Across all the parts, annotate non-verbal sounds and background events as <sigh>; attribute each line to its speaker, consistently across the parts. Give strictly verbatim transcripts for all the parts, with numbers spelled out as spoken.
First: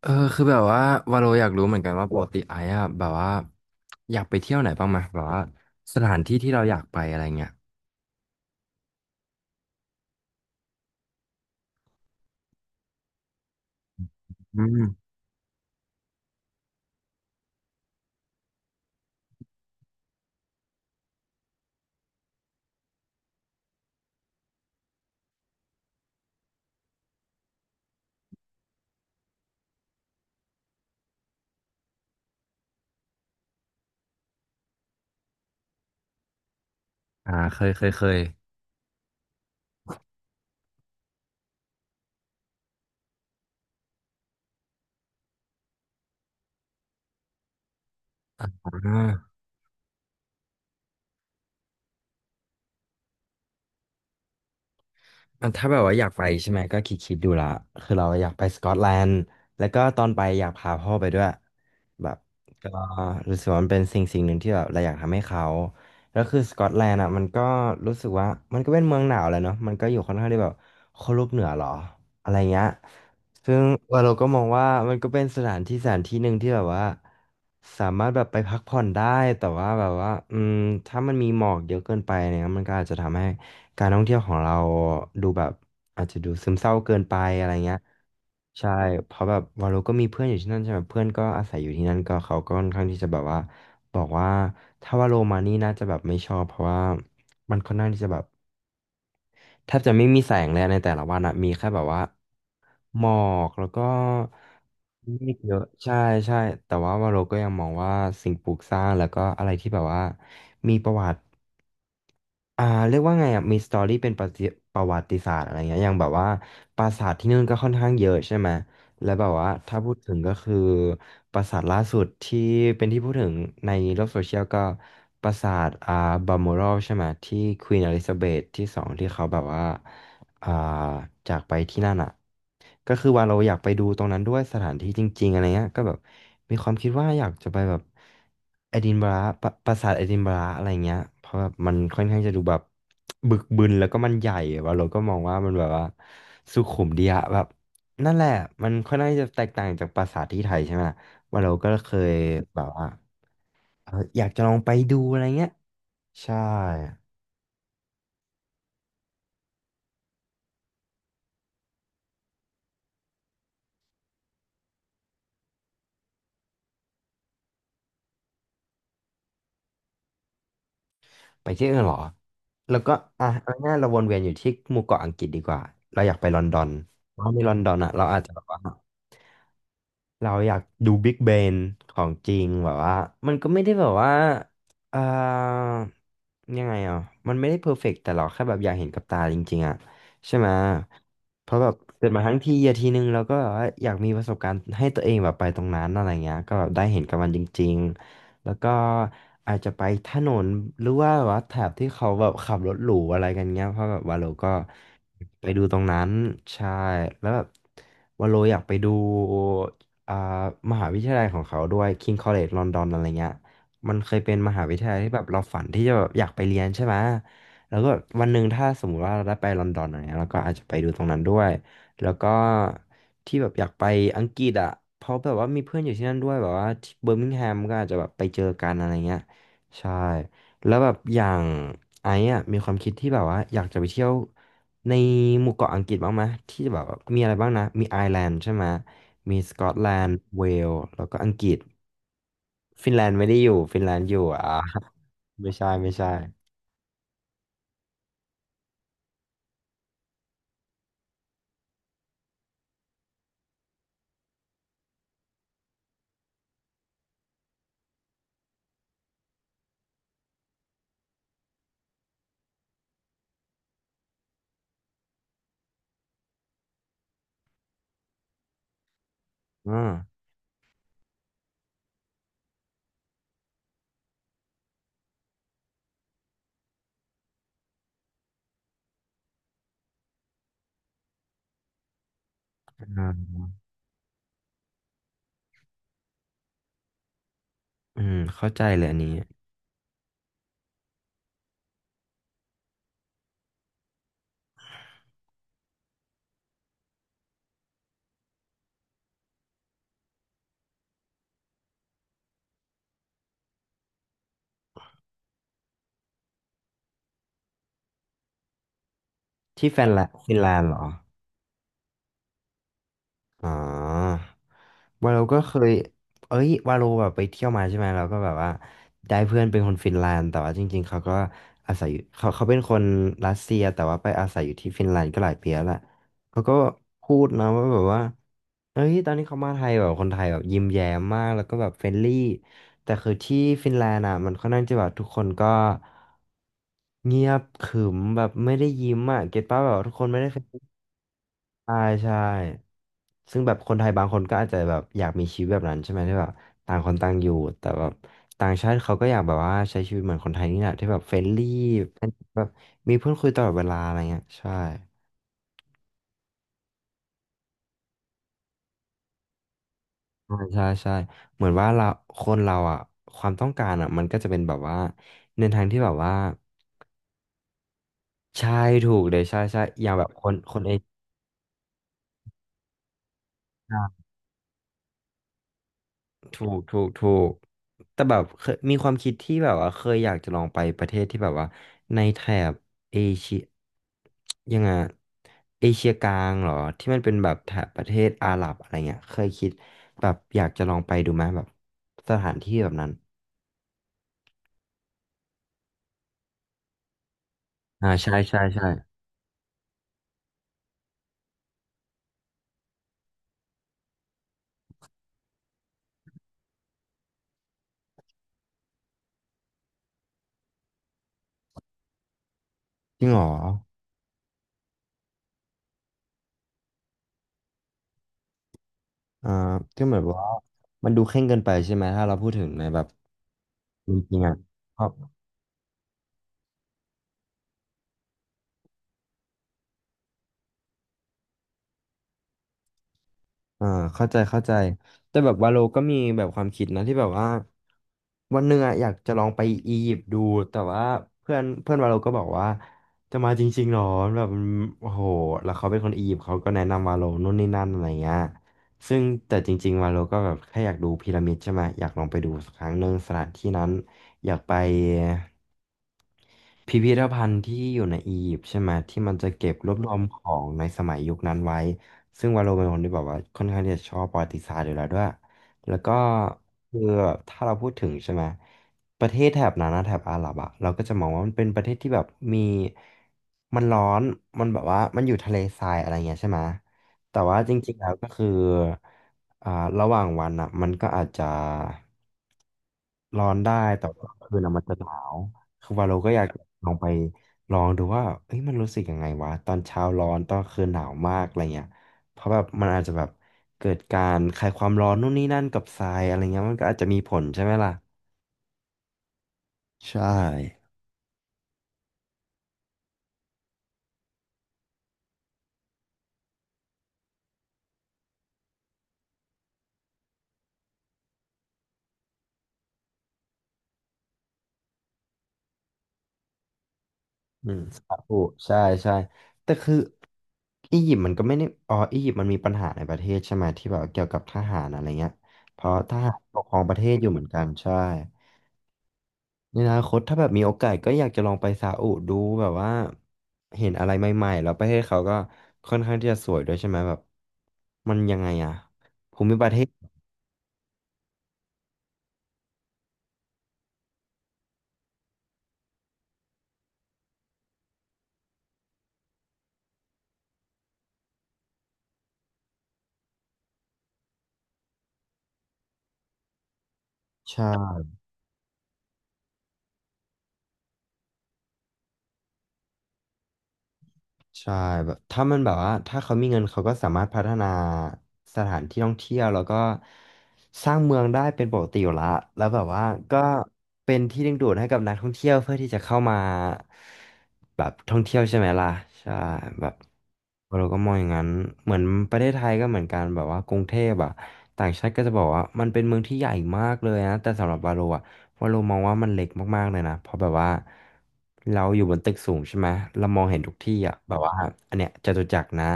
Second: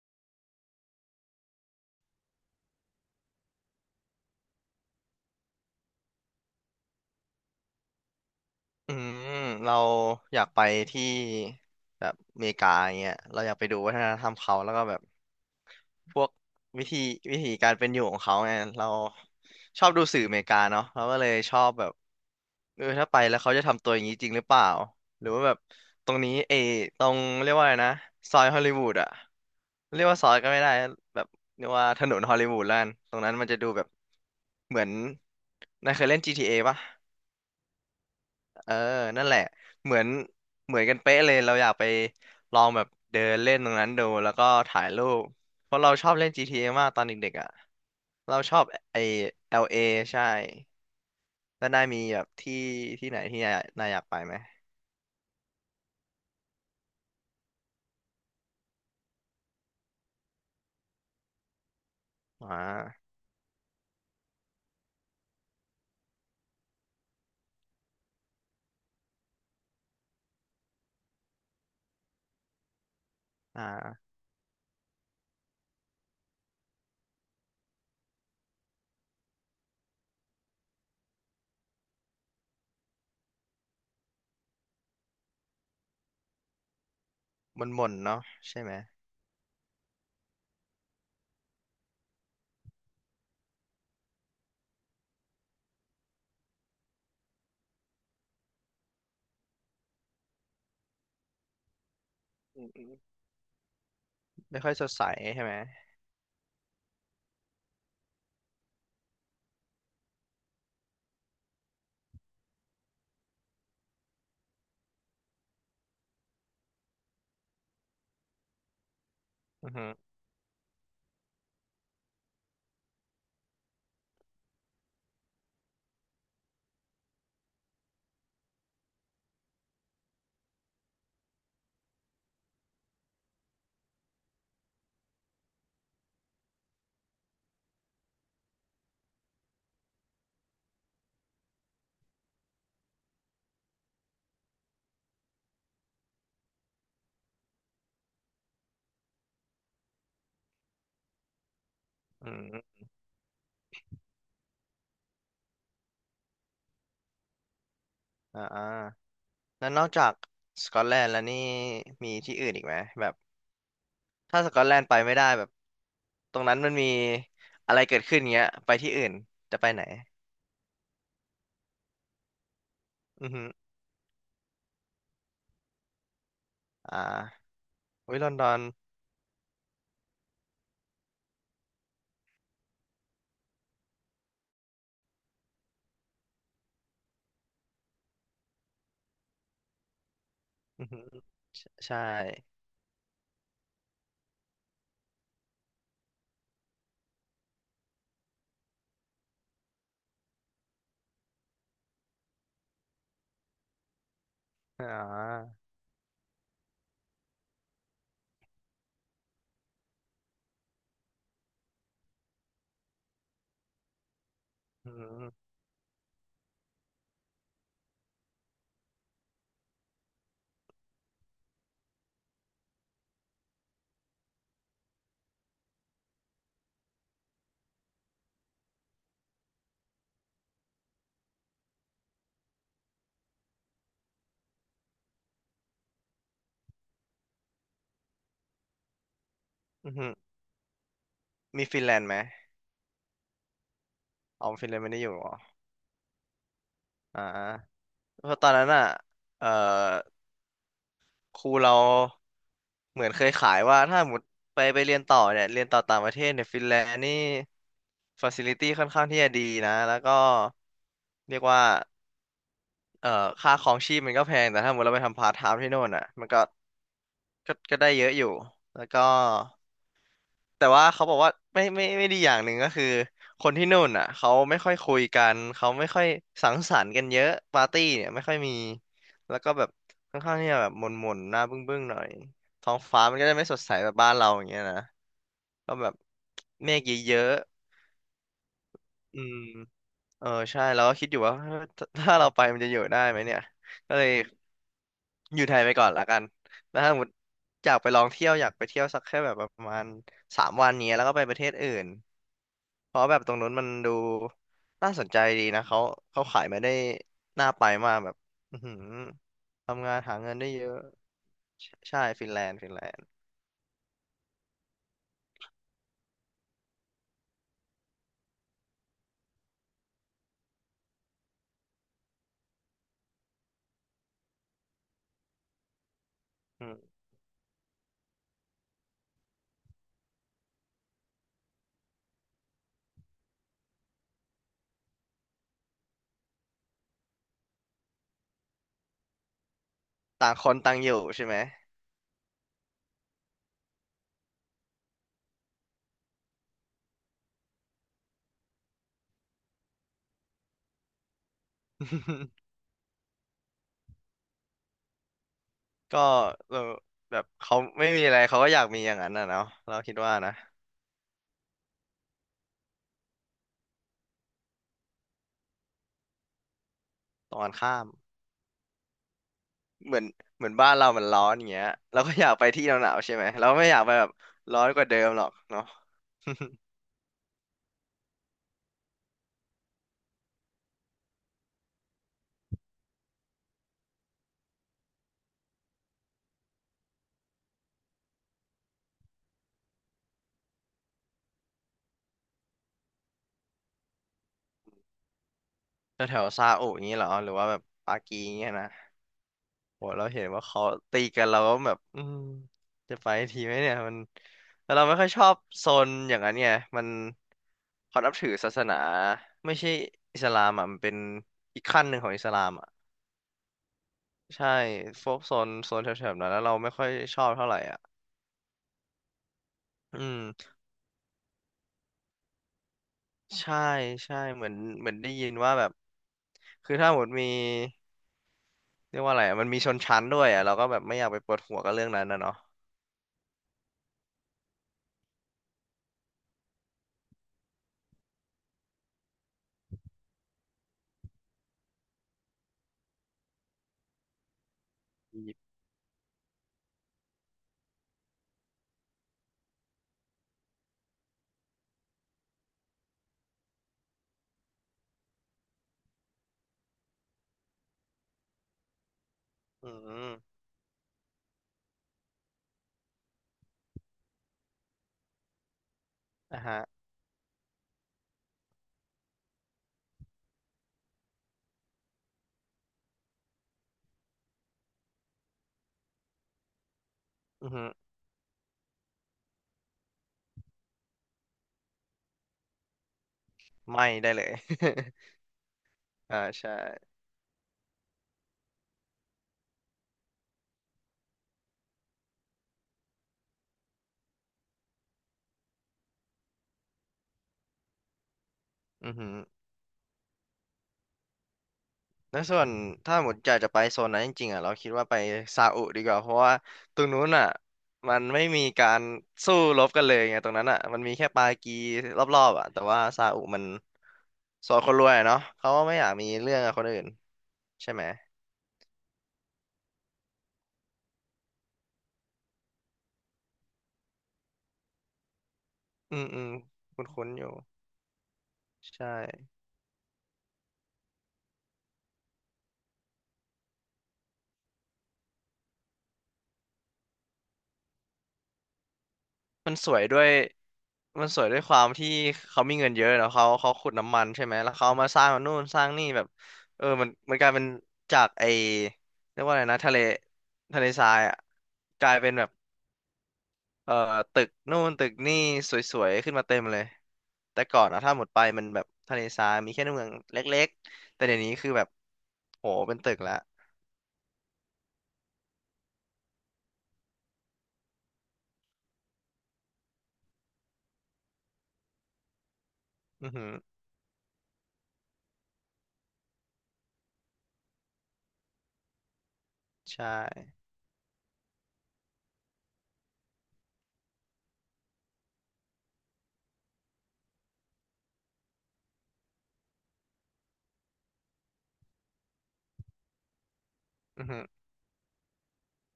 Speaker 1: เออคือแบบว่าวาโลอยากรู้เหมือนกันว่าปกติไอ้อะแบบว่าอยากไปเที่ยวไหนบ้างไหมแบบว่าสถานที่ที่เราอยากไปอะไรเงี้ย
Speaker 2: อืมเราอยากไปที่แบบอเมริกาอย่างเงี้ยเราอยากไปดูวัฒนธรรมเขา
Speaker 1: อื
Speaker 2: แล้ว
Speaker 1: ม
Speaker 2: ก็แบบพวกวิธีวิธีการเป็นอยู่ของเขาไงเราชอบดูสื่ออเมริกาเนาะเราก็เลยชอบแบบเออถ้าไปแล้วเขาจะทำตัวอย่างนี้จริงหรือเปล่าหรือว่าแบบตรงนี้เออตรงเรียกว่าอะไรนะซอยฮอลลีวูดอะเรียกว่าซอยก็ไม่ได้แบบเรียกว่าถนนฮอลลีวูดแล้วกันตรงนั้นมันจะดูแบบเหมือนนายเคยเล่น จี ที เอ ปะ
Speaker 1: อ่าเคยเคยเคย
Speaker 2: เออนั่นแหละ เหมือนเหมือนกันเป๊ะเลยเราอยากไปลองแบบเดินเล่นตรงนั้นดู แล้วก็ถ่ายรูปเพราะเราชอบเล่น จี ที เอ มากตอนเด็กๆอ่ะ เรา
Speaker 1: อ่า
Speaker 2: ชอบไอ้ แอล เอ ใช่ แล้วนายมีแบบที่ที่ไหนที่นายนายอยากไปไหม
Speaker 1: อันถ้าแบบว่าอยากไปใช่ไหมก็คิดคิดดูละคือเราอยากไปสกอตแลนด์แล้วก็ตอนไปอยากพาพ่อไปด้วยแบบ
Speaker 2: อ่
Speaker 1: ก็
Speaker 2: า
Speaker 1: รู้สึกว่ามันเป็นสิ่งสิ่งหนึ่งที่แบบเราอยากทำให้เขาแล้วคือสกอตแลนด์อ่ะมันก็รู้สึกว่ามันก็เป็นเมืองหนาวแหละเนาะมันก็อยู่ค่อนข้างที่แบบขั้วโลกเหนือหรออะไรเงี้ยซึ่ง
Speaker 2: อ่า
Speaker 1: เราก็มองว่ามันก็เป็นสถานที่สถานที่หนึ่งที่แบบว่าสามารถแบบไปพักผ่อนได้แต่ว่าแบบว่าอืมถ้ามันมีหมอกเยอะเกินไปเนี่ยมันก็อาจจะทำให้ การท่องเที่ยวของเราดูแบบอาจจะดูซึมเศร้าเกินไปอะไร
Speaker 2: มัน
Speaker 1: เงี้ย
Speaker 2: หม่นๆเนาะใช่
Speaker 1: ใช่
Speaker 2: ไหม
Speaker 1: เพราะแบบวาโลก็มีเพื่อนอยู่ที่นั่นใช่ไหมเพื่อนก็อาศัยอยู่ที่นั่นก็เขาก็ค่อนข้างที่จะแบบว่าบอกว่าถ้าวาโลมานี่น่าจะแบบไม่ชอบเพราะว่ามันค่อนข้างที่จะแบบแทบจะไม่มีแสงเลยในแต่ละวันอะมีแค่แบบว่า
Speaker 2: อืมอืม
Speaker 1: หมอกแล้วก็
Speaker 2: ไม่ค่อยสดใส
Speaker 1: เมฆ
Speaker 2: ใช่ไห
Speaker 1: เย
Speaker 2: ม
Speaker 1: อะใช่ใช่แต่ว่าวาโลก็ยังมองว่าสิ่งปลูกสร้างแล้วก็อะไรที่แบบว่ามีประวัติ อ่าเรียกว่าไงอ่ะมีสตอรี่เป็นประจิประวัติศาสตร์อะไรเงี้ยอย่างแบบว่าปราสาทที่นู่นก็ค่อนข้างเยอะใช่ไหมแล้วแบบว่า
Speaker 2: อือ
Speaker 1: ถ้า
Speaker 2: ฮึ
Speaker 1: พูดถึงก็คือปราสาทล่าสุดที่เป็นที่พูดถึงในโลกโซเชียลก็ปราสาทอ่าบัลมอรัลใช่ไหมที่ควีนอลิซาเบธที่สองที่เขาแบบว่า อ่าจากไปที่นั่นอ่ะก็คือว่าเราอยากไปดูตรงนั้นด้วยสถานที่จริงๆอะไรเงี้ยก็แบบมีความคิดว่าอยากจะไปแบบเอดินบะระปะปราสาทเอดินบะระอะไรเงี้ยเพราะแบบมันค่อนข้างจะดูแบบบึกบึนแล้วก็มันใหญ่ว่าเราก็มองว่ามันแบบว่าสุขุมดีอะแบบนั่นแหละมันค่อนข้างจะแตกต่างจากปราสาทที่ไทยใช่ไหมล่ะว่าเราก็เคย
Speaker 2: อืมอ
Speaker 1: แบบ
Speaker 2: ม
Speaker 1: ว่าเอออยากจะลองไปดูอะไรเงี้ยใช่
Speaker 2: อ่าอ่าแล้วนอกจากสกอตแลนด์แล้วนี่มีที่อื่นอีกไหมแบบ ถ้าสกอตแลนด์ไปไม่ได้แบบตรงนั้นมันมีอะไรเกิดขึ้นเงี้ยไปที่อื่นจะไปไหน
Speaker 1: ไปที่อื่นเหรอ แล้วก็อ่ะ
Speaker 2: อือฮึ
Speaker 1: เอาง่ายๆเราวนเวียนอยู่ที่หมู่เกาะอังกฤษดีกว่า เราอยากไปลอนดอน
Speaker 2: อ่
Speaker 1: เพราะใน
Speaker 2: า
Speaker 1: ลอนดอนอ่ะเราอา
Speaker 2: วิ
Speaker 1: จ
Speaker 2: ล
Speaker 1: จะ
Speaker 2: อน
Speaker 1: แบ
Speaker 2: ด
Speaker 1: บ
Speaker 2: อ
Speaker 1: ว่า
Speaker 2: น
Speaker 1: เราอยากดู Big b เ n นของจริงแบบว่ามันก็ไม่ได้แบบว่าเอ่อยังไงอ่ะมันไม่ได้เพอร์เฟกต์แต่เราแค่แบบอยากเห็นกับตาจริงๆอ่ะใช่ไหม
Speaker 2: อือฮึ
Speaker 1: เพราะแบ
Speaker 2: ใช่
Speaker 1: บ
Speaker 2: ใช่
Speaker 1: เกิดมาทั้งทีอะทีนึงเราก็แบบว่าอยากมีประสบการณ์ให้ตัวเองแบบไปตรงนั้นอะไรเงี้ยก็แบบได้เห็นกับมันจริงๆแล้วก็อาจจะไปถนนหรือว่าแบบว่าแถบที่เขาแบบขับรถหรูอะไรกันเงี้ยเพราะแบบวาโลก็
Speaker 2: อ่
Speaker 1: ไป
Speaker 2: า
Speaker 1: ดูตรงนั้นใช่แล้วแบบวาโลอยากไปดู อ่ามหาวิทยาลัยของเขาด้วย King College London อะไรเงี้ยมันเคยเป็นมหาวิท
Speaker 2: อื
Speaker 1: ยา
Speaker 2: อ
Speaker 1: ลัย
Speaker 2: ฮึ
Speaker 1: ที่แบบเราฝันที่จะแบบอยากไปเรียนใช่ไหมแล้วก็วันหนึ่งถ้าสมมุติว่าเราได้ไปลอนดอนอะไรเงี้ยเราก็อาจจะไปดูตรงนั้นด้วยแล้วก็ที่แบบอยากไปอังกฤษอ่ะเพราะแบบว่ามีเพื่อนอยู่ที่นั่นด้วยแบบว่าที่เบอร์มิงแฮมก็อาจจะแบบไปเจอกันอะไรเงี้ยใช่แล้วแบบอย่างไอ้อะมีความคิดที่แบบว่าอยากจะไปเที่ยว ในหมู่เกาะอังกฤษบ้างไหมที่แบบว่ามีอะไรบ้างนะมีไอร์แลนด์ใช่ไหมมีสกอตแล
Speaker 2: อือฮึ
Speaker 1: นด์เวลส์แล้วก็อังกฤษ
Speaker 2: มีฟินแลนด์ไหม
Speaker 1: ฟินแลนด์ไม่ได้อยู่ฟินแลนด์อยู่
Speaker 2: อ๋
Speaker 1: อ่า
Speaker 2: อฟินแลนด์ไม่ได้อยู่เหรอ
Speaker 1: <laughs> ไม่ใช่ไม่ใช่
Speaker 2: อ่าเพราะตอนนั้นอ่ะเอ่อครูเราเหมือนเคยขายว่าถ้าหมดไปไปเรียนต่อเนี่ยเรียนต่อต่างประเทศเนี่ยฟินแลนด์นี่ฟาซิลิตี้ค่อนข้างที่จะดีนะแล้วก็เรียกว่า เอ่อค่าครองชีพมันก็แพงแต่ถ้าสมมติเราไปทำพาร์ทไทม์ที่โน่นอ่ะมันก็ก็ก็ได้เยอะอยู่แล้วก็
Speaker 1: อ่า
Speaker 2: แต่ว่าเขาบอกว่าไม่ไม่ไม่ดีอย่างหนึ่งก็คือคนที่นู่นอ่ะเขาไม่ค่อยคุยกันเขาไม่ค่อยสังสรรค์กันเยอะปาร์ตี้เนี่ยไม่ค่อยมีแล้วก็แบบค่อนข้างที่จะแบบหม่นๆหน้าบึ้งๆหน่อยท้องฟ้ามันก็จะไม่สดใสแบบบ้านเราอย่างเงี้ยนะก็แบบเมฆเยอะ
Speaker 1: อืมเข้าใจเลยอันนี้
Speaker 2: ๆอืม เออใช่เราก็คิดอยู่ว่า <laughs> ถ้าถ้าเราไปมันจะอยู่ได้ไหมเนี่ยก็เลยอยู่ไทยไปก่อนละกันแล้วถ้าสมมติอยากไปลองเที่ยวอยากไปเที่ยวสักแค่แบบประมาณสามวันเนี้ยแล้วก็ไปประเทศอื่นเพราะแบบตรงนู้นมันดูน่าสนใจดีนะเขาเขาขายมาได้น่าไปมากแบบอือหือ
Speaker 1: ที่แฟ
Speaker 2: ทำ
Speaker 1: น
Speaker 2: งา
Speaker 1: แล
Speaker 2: น
Speaker 1: น
Speaker 2: หา
Speaker 1: ด์
Speaker 2: เงิ
Speaker 1: ฟิ
Speaker 2: น
Speaker 1: นแล
Speaker 2: ได้เย
Speaker 1: นด์เห
Speaker 2: อะ
Speaker 1: รอ
Speaker 2: ใช่ใช่ฟินแลนด์ฟินแลนด์
Speaker 1: อ๋อวาโลก็เคยเอ้ยวาโลแบบไปเที่ยวมาใช่ไหมเราก็แบบว่าได้เพื่อนเป็นคนฟินแลนด์แต่ว่าจริงๆเขาก็อาศัยอยู่เขาเขาเป็นคนรัสเซียแต่ว่าไปอาศัยอยู่ที่ฟินแลนด์ก็หลายปีแล้วแหละเขาก็
Speaker 2: อืม
Speaker 1: พูดนะว่าแบบว่า เอ้ยตอนนี้เขามาไทยแบบคนไทยแบบยิ้มแย้มมาก แล้วก็แบบเฟรนลี่แต่คือที่ฟินแลนด์อ่ะมันค่อนข้างจะแบบทุกคนก็เงียบขรึมแบบไม่ได้ยิ้มอ่ะเก็ตป่ะแบบว่าทุกคนไม่ได้
Speaker 2: ต่าง
Speaker 1: เฟรน
Speaker 2: คนต่างอยู่ใช่ไหม
Speaker 1: ใช่ใช่ซึ่งแบบคนไทยบางคนก็อาจจะแบบอยากมีชีวิตแบบนั้นใช่ไหมที่แบบต่างคนต่างอยู่แต่แบบต่างชาติเขาก็อยากแบบว่าใช้ชีวิตเหมือนคนไทยนี่แหละที่แบบเฟรนลี่แบบ
Speaker 2: <laughs>
Speaker 1: มีเพื่อนคุยตลอดเวลาอะไรเงี้ยใช่
Speaker 2: ก็เออแบบเขาไม่มีอะไรเขาก็อยากมีอย่างนั้นน่ะเนาะเราคิดว่านะ
Speaker 1: ใช่ใช่ใช่เหมือนว่าเราคนเราอ่ะความต้องการอ่ะมันก็จะเป็นแบบว่าในทางที่แบบว่า
Speaker 2: ตรงกันข้าม
Speaker 1: ใช่ถูกเลยใช่ใช่อย่า
Speaker 2: เห
Speaker 1: ง
Speaker 2: มือ
Speaker 1: แบ
Speaker 2: น
Speaker 1: บคน
Speaker 2: เหมือ
Speaker 1: ค
Speaker 2: น
Speaker 1: น
Speaker 2: บ้า
Speaker 1: เอ
Speaker 2: น
Speaker 1: เช
Speaker 2: เรามันร้อนอย่างเงี้ยเราก็อยากไปที่หนาวๆใช่ไหมเราไม่อ
Speaker 1: ี
Speaker 2: ยากไปแบ
Speaker 1: ย
Speaker 2: บร้อนกว่าเดิมหรอกเนาะ
Speaker 1: ถู
Speaker 2: <laughs>
Speaker 1: กถูกถูกแต่แบบเคยมีความคิดที่แบบว่าเคยอยากจะลองไปประเทศที่แบบว่าในแถบเอเชียยังไงอะเอเชียกลางเหรอที่มันเป็นแบบแถบประเทศอาหรับอะไรเงี้ยเคยคิดแบบอยากจะลองไปดูไหมแบบสถานที่แบบนั้น
Speaker 2: แถวแซาอุอย่างงี้เหรอหรือว่าแบบ
Speaker 1: อ่า
Speaker 2: ปา
Speaker 1: ใช่
Speaker 2: กีอย่าง
Speaker 1: ใช่
Speaker 2: เงี้ย
Speaker 1: ใช่
Speaker 2: นะโหเราเห็นว่าเขาตีกันเราก็แบบอืมจะไปทีไหมเนี่ยมันแล้วเราไม่ค่อยชอบโซนอย่างนั้นไงมันเขานับถือศาสนาไม่ใช่อิสลามอ่ะมันเป็นอีกขั้นหนึ่งของอิสลามอ่ะ
Speaker 1: จริงเหรอ
Speaker 2: ใช่พวกโซนโซนแถวๆนั้นแล้วเราไม่ค่อยชอบเท่าไหร่อ่ะ
Speaker 1: อ่าก็เหมื
Speaker 2: อื
Speaker 1: อน
Speaker 2: ม
Speaker 1: ว่ามันดูเคร่งเกินไปใช่ไหมถ้าเราพูดถึงในแบบ
Speaker 2: ใช่
Speaker 1: จร
Speaker 2: ใช่
Speaker 1: ิงๆอ่ะ
Speaker 2: เหมือนเหมือนได้ยินว่าแบบคือถ้าหมดมีเรียกว่าอะไรอะมันมีชนชั้นด้วยอ่ะเราก็แบบไม่อยากไปปวดหัวกับเรื่องนั้นนะเนาะ
Speaker 1: อ่าเข้าใจเข้าใจแต่แบบวาโลก็มีแบบความคิดนะที่แบบว่าวันหนึ่งอะอยากจะลองไปอียิปต์ดูแต่ว่าเพื่อนเพื่อนวาโลก็บอกว่าจะมาจริงๆหรอแบบมันโอ้โห
Speaker 2: อียิปต์
Speaker 1: แล้วเขาเป็นคนอียิปต์เขาก็แนะนำวาโลนู่นนี่นั่นอะไรเงี้ยซึ่งแต่จริงๆวาโลก็แบบแค่อยากดูพีระมิดใช่ไหมอยากลองไปดูสักครั้งหนึ่งสถานที่นั้นอยากไปพิพิธภัณฑ์ที่อยู่ในอียิปต์ใช่ไหมที่มันจะเก็บร
Speaker 2: อื
Speaker 1: วบรวม
Speaker 2: ม
Speaker 1: ของในสมัยยุคนั้นไว้ ซึ่งวาโลเป็นคนที่แบบว่าค่อนข้างที่จะชอบประวัติศาสตร์อยู่แล้วด้วย แล้วก็
Speaker 2: อ่ะฮะ
Speaker 1: คือถ้าเราพูดถึงใช่ไหมประเทศแถบนั้นนะแถบอาหรับอะเราก็จะมองว่ามันเป็นประเทศที่แบบมีมันร้อนมันแบบว่ามันอยู่ทะเลทรายอะไรเงี้ยใช่ไหมแต่ว่า
Speaker 2: อื
Speaker 1: จ
Speaker 2: อฮึ
Speaker 1: ริงๆแล้วก็คืออ่าระหว่างวันอะมันก็อาจจะร้อนได้แต่
Speaker 2: ไม่
Speaker 1: ว่า
Speaker 2: ได้เลย
Speaker 1: คืนอะมันจะหนาวคือวาโลก็
Speaker 2: <laughs> อ่า
Speaker 1: อยาก
Speaker 2: ใช่
Speaker 1: ลองไปลองดูว่าเอ้ยมันรู้สึกยังไงวะตอนเช้าร้อนตอนคืนหนาวมากอะไรเงี้ย เพราะแบบมันอาจจะแบบเกิดการคลายความร้อนนู่นนี่นั่นกับทรายอะไรเงี้ยมันก็อาจจะมีผลใช่ไหมล่ะ
Speaker 2: อือฮึ
Speaker 1: ใช่
Speaker 2: แล้วส่วนถ้าหมดอยากจะไปโซนนั้นจริงๆอ่ะเราคิดว่าไปซาอุดีกว่าเพราะว่าตรงนู้นอ่ะมันไม่มีการสู้รบกันเลยไงตรงนั้นอ่ะมันมีแค่ปากีรอบๆอ่ะแต่ว่าซาอุมันสอนคนรวยอะเนาะเขาก็ไม่อยากมีเรื่องกับคนอื่น
Speaker 1: อืม
Speaker 2: ใช่ไหม
Speaker 1: สาอุใช่ใช่แต่คืออียิปต์มันก็ไม่ได้อ๋ออียิปต์มันมีปัญหาในประเทศใช่ไหมที่แบบเกี่ยวกับทหารอะไรเงี้ยเพราะท
Speaker 2: อืม
Speaker 1: หาร
Speaker 2: อืม
Speaker 1: ปกครองประเทศอ
Speaker 2: คุ้น
Speaker 1: ยู่
Speaker 2: ๆ
Speaker 1: เห
Speaker 2: อ
Speaker 1: มือน
Speaker 2: ยู่
Speaker 1: กันใช่
Speaker 2: ใช่
Speaker 1: ในอนาคตถ้าแบบมีโอกาสก็อยากจะลองไปซาอุดูแบบว่าเห็นอะไรใหม่ๆแล้วประเทศเขาก็ค่อนข้างที่จะสวยด้วยใช่ไหมแบบมันยังไงอะภูมิประ
Speaker 2: มัน
Speaker 1: เทศ
Speaker 2: สวยด้วยมันสวยด้วยความที่เขามีเงินเยอะเนาะเขาเขาขุดน้ำมันใช่ไหมแล้วเขาเอามาสร้างนู่นสร้างนี่แบบเออมันมันกลายเป็นจากไอเรียกว่าอะไรนะทะเลทะเลทรายอ่ะกลายเป็นแบบเอ่อตึกนู่นตึกนี่สวยๆขึ้นมาเต็มเลยแต่
Speaker 1: ใช่
Speaker 2: ก่อนอะถ้าหมดไปมันแบบทะเลทรายมีแค่เมืองเล็กๆแต่เดี๋ยวนี้คือแบบโหเป็นตึกละ
Speaker 1: ใช่แบบถ้ามันแบบว่าถ้าเขามีเงินเขาก็สามารถพัฒนาสถานที่ท่องเที่ยวแล้วก็สร้างเมืองได้เป็นปกติอยู่ละแล้วแบบว่า
Speaker 2: อือ
Speaker 1: ก็
Speaker 2: หือ
Speaker 1: เป็นที่ดึงดูดให้กับนักท่องเที่ยวเพื่อที่จะเข้ามาแบบท่องเที่ยวใช่ไหมล่ะใช่แบบ
Speaker 2: ใช่
Speaker 1: เราก็มองอย่างนั้นเหมือนประเทศไทยก็เหมือนกันแบบว่ากรุงเทพอะต่างชาติก็จะบอกว่ามันเป็นเมืองที่ใหญ่มากเลยนะแต่สำหรับบาโลอะ ว่าเรามองว่ามันเล็กมากๆเลยนะ เพราะแบบว่าเราอยู่บนตึกสูงใช่ไหมเรามองเห็นทุกที่อ่ะ
Speaker 2: อือ
Speaker 1: แบ
Speaker 2: หื
Speaker 1: บ
Speaker 2: อ
Speaker 1: ว่าอันเนี้ยจตุจักรนะ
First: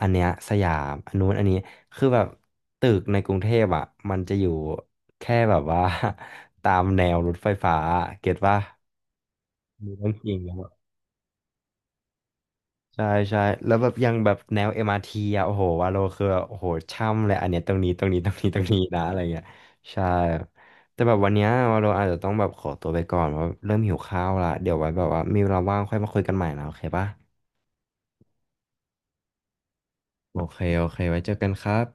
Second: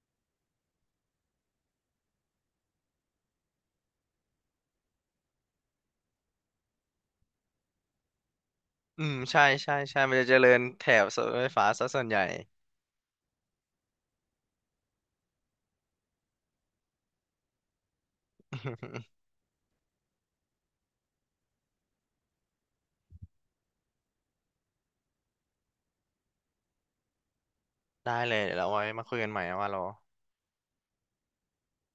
Speaker 1: อันเนี้ยสยามอันนู้นอันนี้คือแบบตึกในกรุงเทพอ่ะมันจะอยู่แค่แบบว่า <laughs> ตามแนวรถไฟฟ้าเก็ตว่า
Speaker 2: อืมใช่ใช่
Speaker 1: มี
Speaker 2: ใช่
Speaker 1: ต้อง
Speaker 2: มัน
Speaker 1: จ
Speaker 2: จะ
Speaker 1: ริ
Speaker 2: เจ
Speaker 1: ง
Speaker 2: ริญแถบรถไฟฟ้าซะส่วนใหญ่
Speaker 1: ใช่ใช่แล้วแบบยังแบบแนว เอ็ม อาร์ ที อมอาร์ทีอ่ะโอ้โหวาโลคือโอ้โหช่ำเลยอันเนี้ยตรงนี้ตรงนี้ตรงนี้ตรงนี้นะอะ
Speaker 2: <laughs>
Speaker 1: ไรเงี้ยใช่ครับแต่แบบวันเนี้ยวาโลอาจจะต้องแบบขอตัวไปก่อนเพราะเริ่มหิวข้าวละเดี๋ยวไว้แบบว่ามีเวลาว่างค่อยมาคุยกันใหม่นะโอเคปะ
Speaker 2: ได้เลยเดี๋ยวเราไว้มาคุยกันใหม่นะว่าโล
Speaker 1: โอเคโอเคไว้เจอกันครับ